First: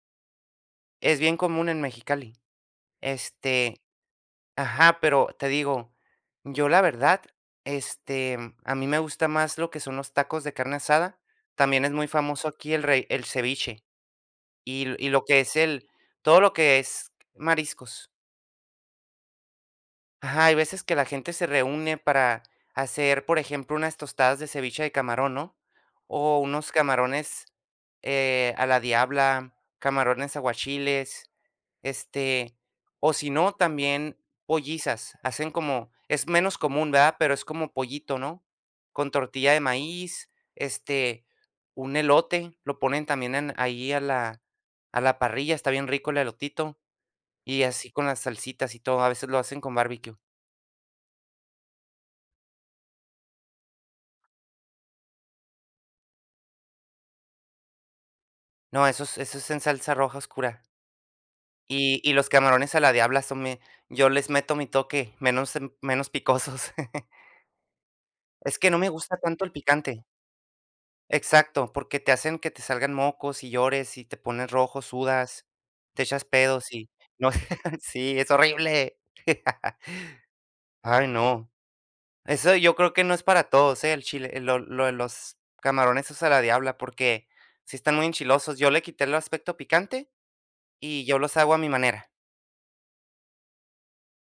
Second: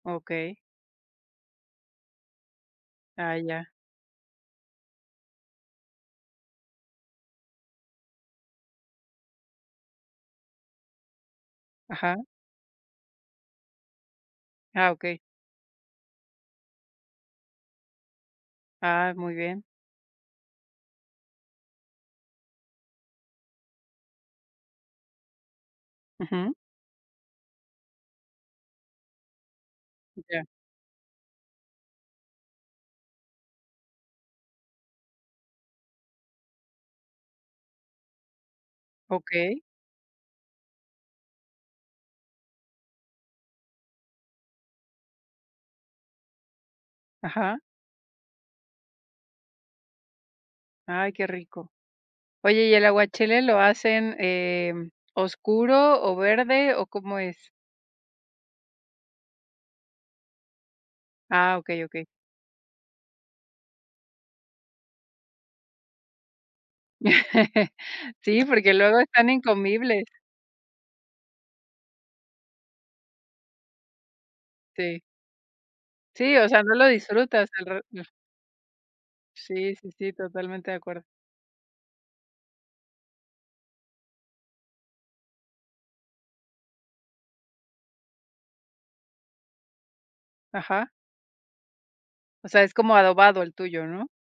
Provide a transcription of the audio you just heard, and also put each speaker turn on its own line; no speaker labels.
Okey.
Es bien común en Mexicali.
Ah, ya.
Este ajá, pero te digo, yo la verdad, este, mm, a mí me gusta más lo que son los tacos de carne asada. También es muy
Ajá.
famoso aquí el re el ceviche y
Ah,
l y
okey.
lo que es el todo lo que es mariscos.
Ah, muy bien.
Ajá, hay veces que la gente se reúne para hacer, por ejemplo, unas tostadas de ceviche de camarón, ¿no? O
Ujú.
unos camarones, eh, a la diabla, camarones
Ya.
aguachiles, este, o si no, también pollizas. Hacen como es menos común, ¿verdad? Pero es como pollito, ¿no? Con tortilla de
Okey.
maíz, este, un elote, lo ponen también en ahí a la a la parrilla, está bien rico el elotito.
Ajá.
Y así con las salsitas y todo, a veces lo hacen con barbecue.
Ay, qué rico. Oye, ¿y el aguachile lo hacen, em, oscuro o verde o cómo es?
No, eso es eso es en salsa roja oscura.
Ah, okey,
Y
okey.
y los camarones a la diabla son me yo les meto mi toque, menos em menos picosos.
Sí,
Es que
porque
no me
luego
gusta
están
tanto el picante.
incomibles.
Exacto, porque te hacen que te salgan mocos y llores y te pones rojo,
Sí.
sudas, te echas
Sí, o sea,
pedos
no lo
y no
disfrutas al rev
Sí, es horrible.
Sí, sí, sí, totalmente de acuerdo.
Ay, no. Eso yo creo que no es para todos, ¿eh? El chile, lo lo los camarones esos a la diabla, porque sí están muy enchilosos. Yo le quité el aspecto picante
Ajá.
y yo los hago a mi manera.
O sea, es como adobado el tuyo, ¿no?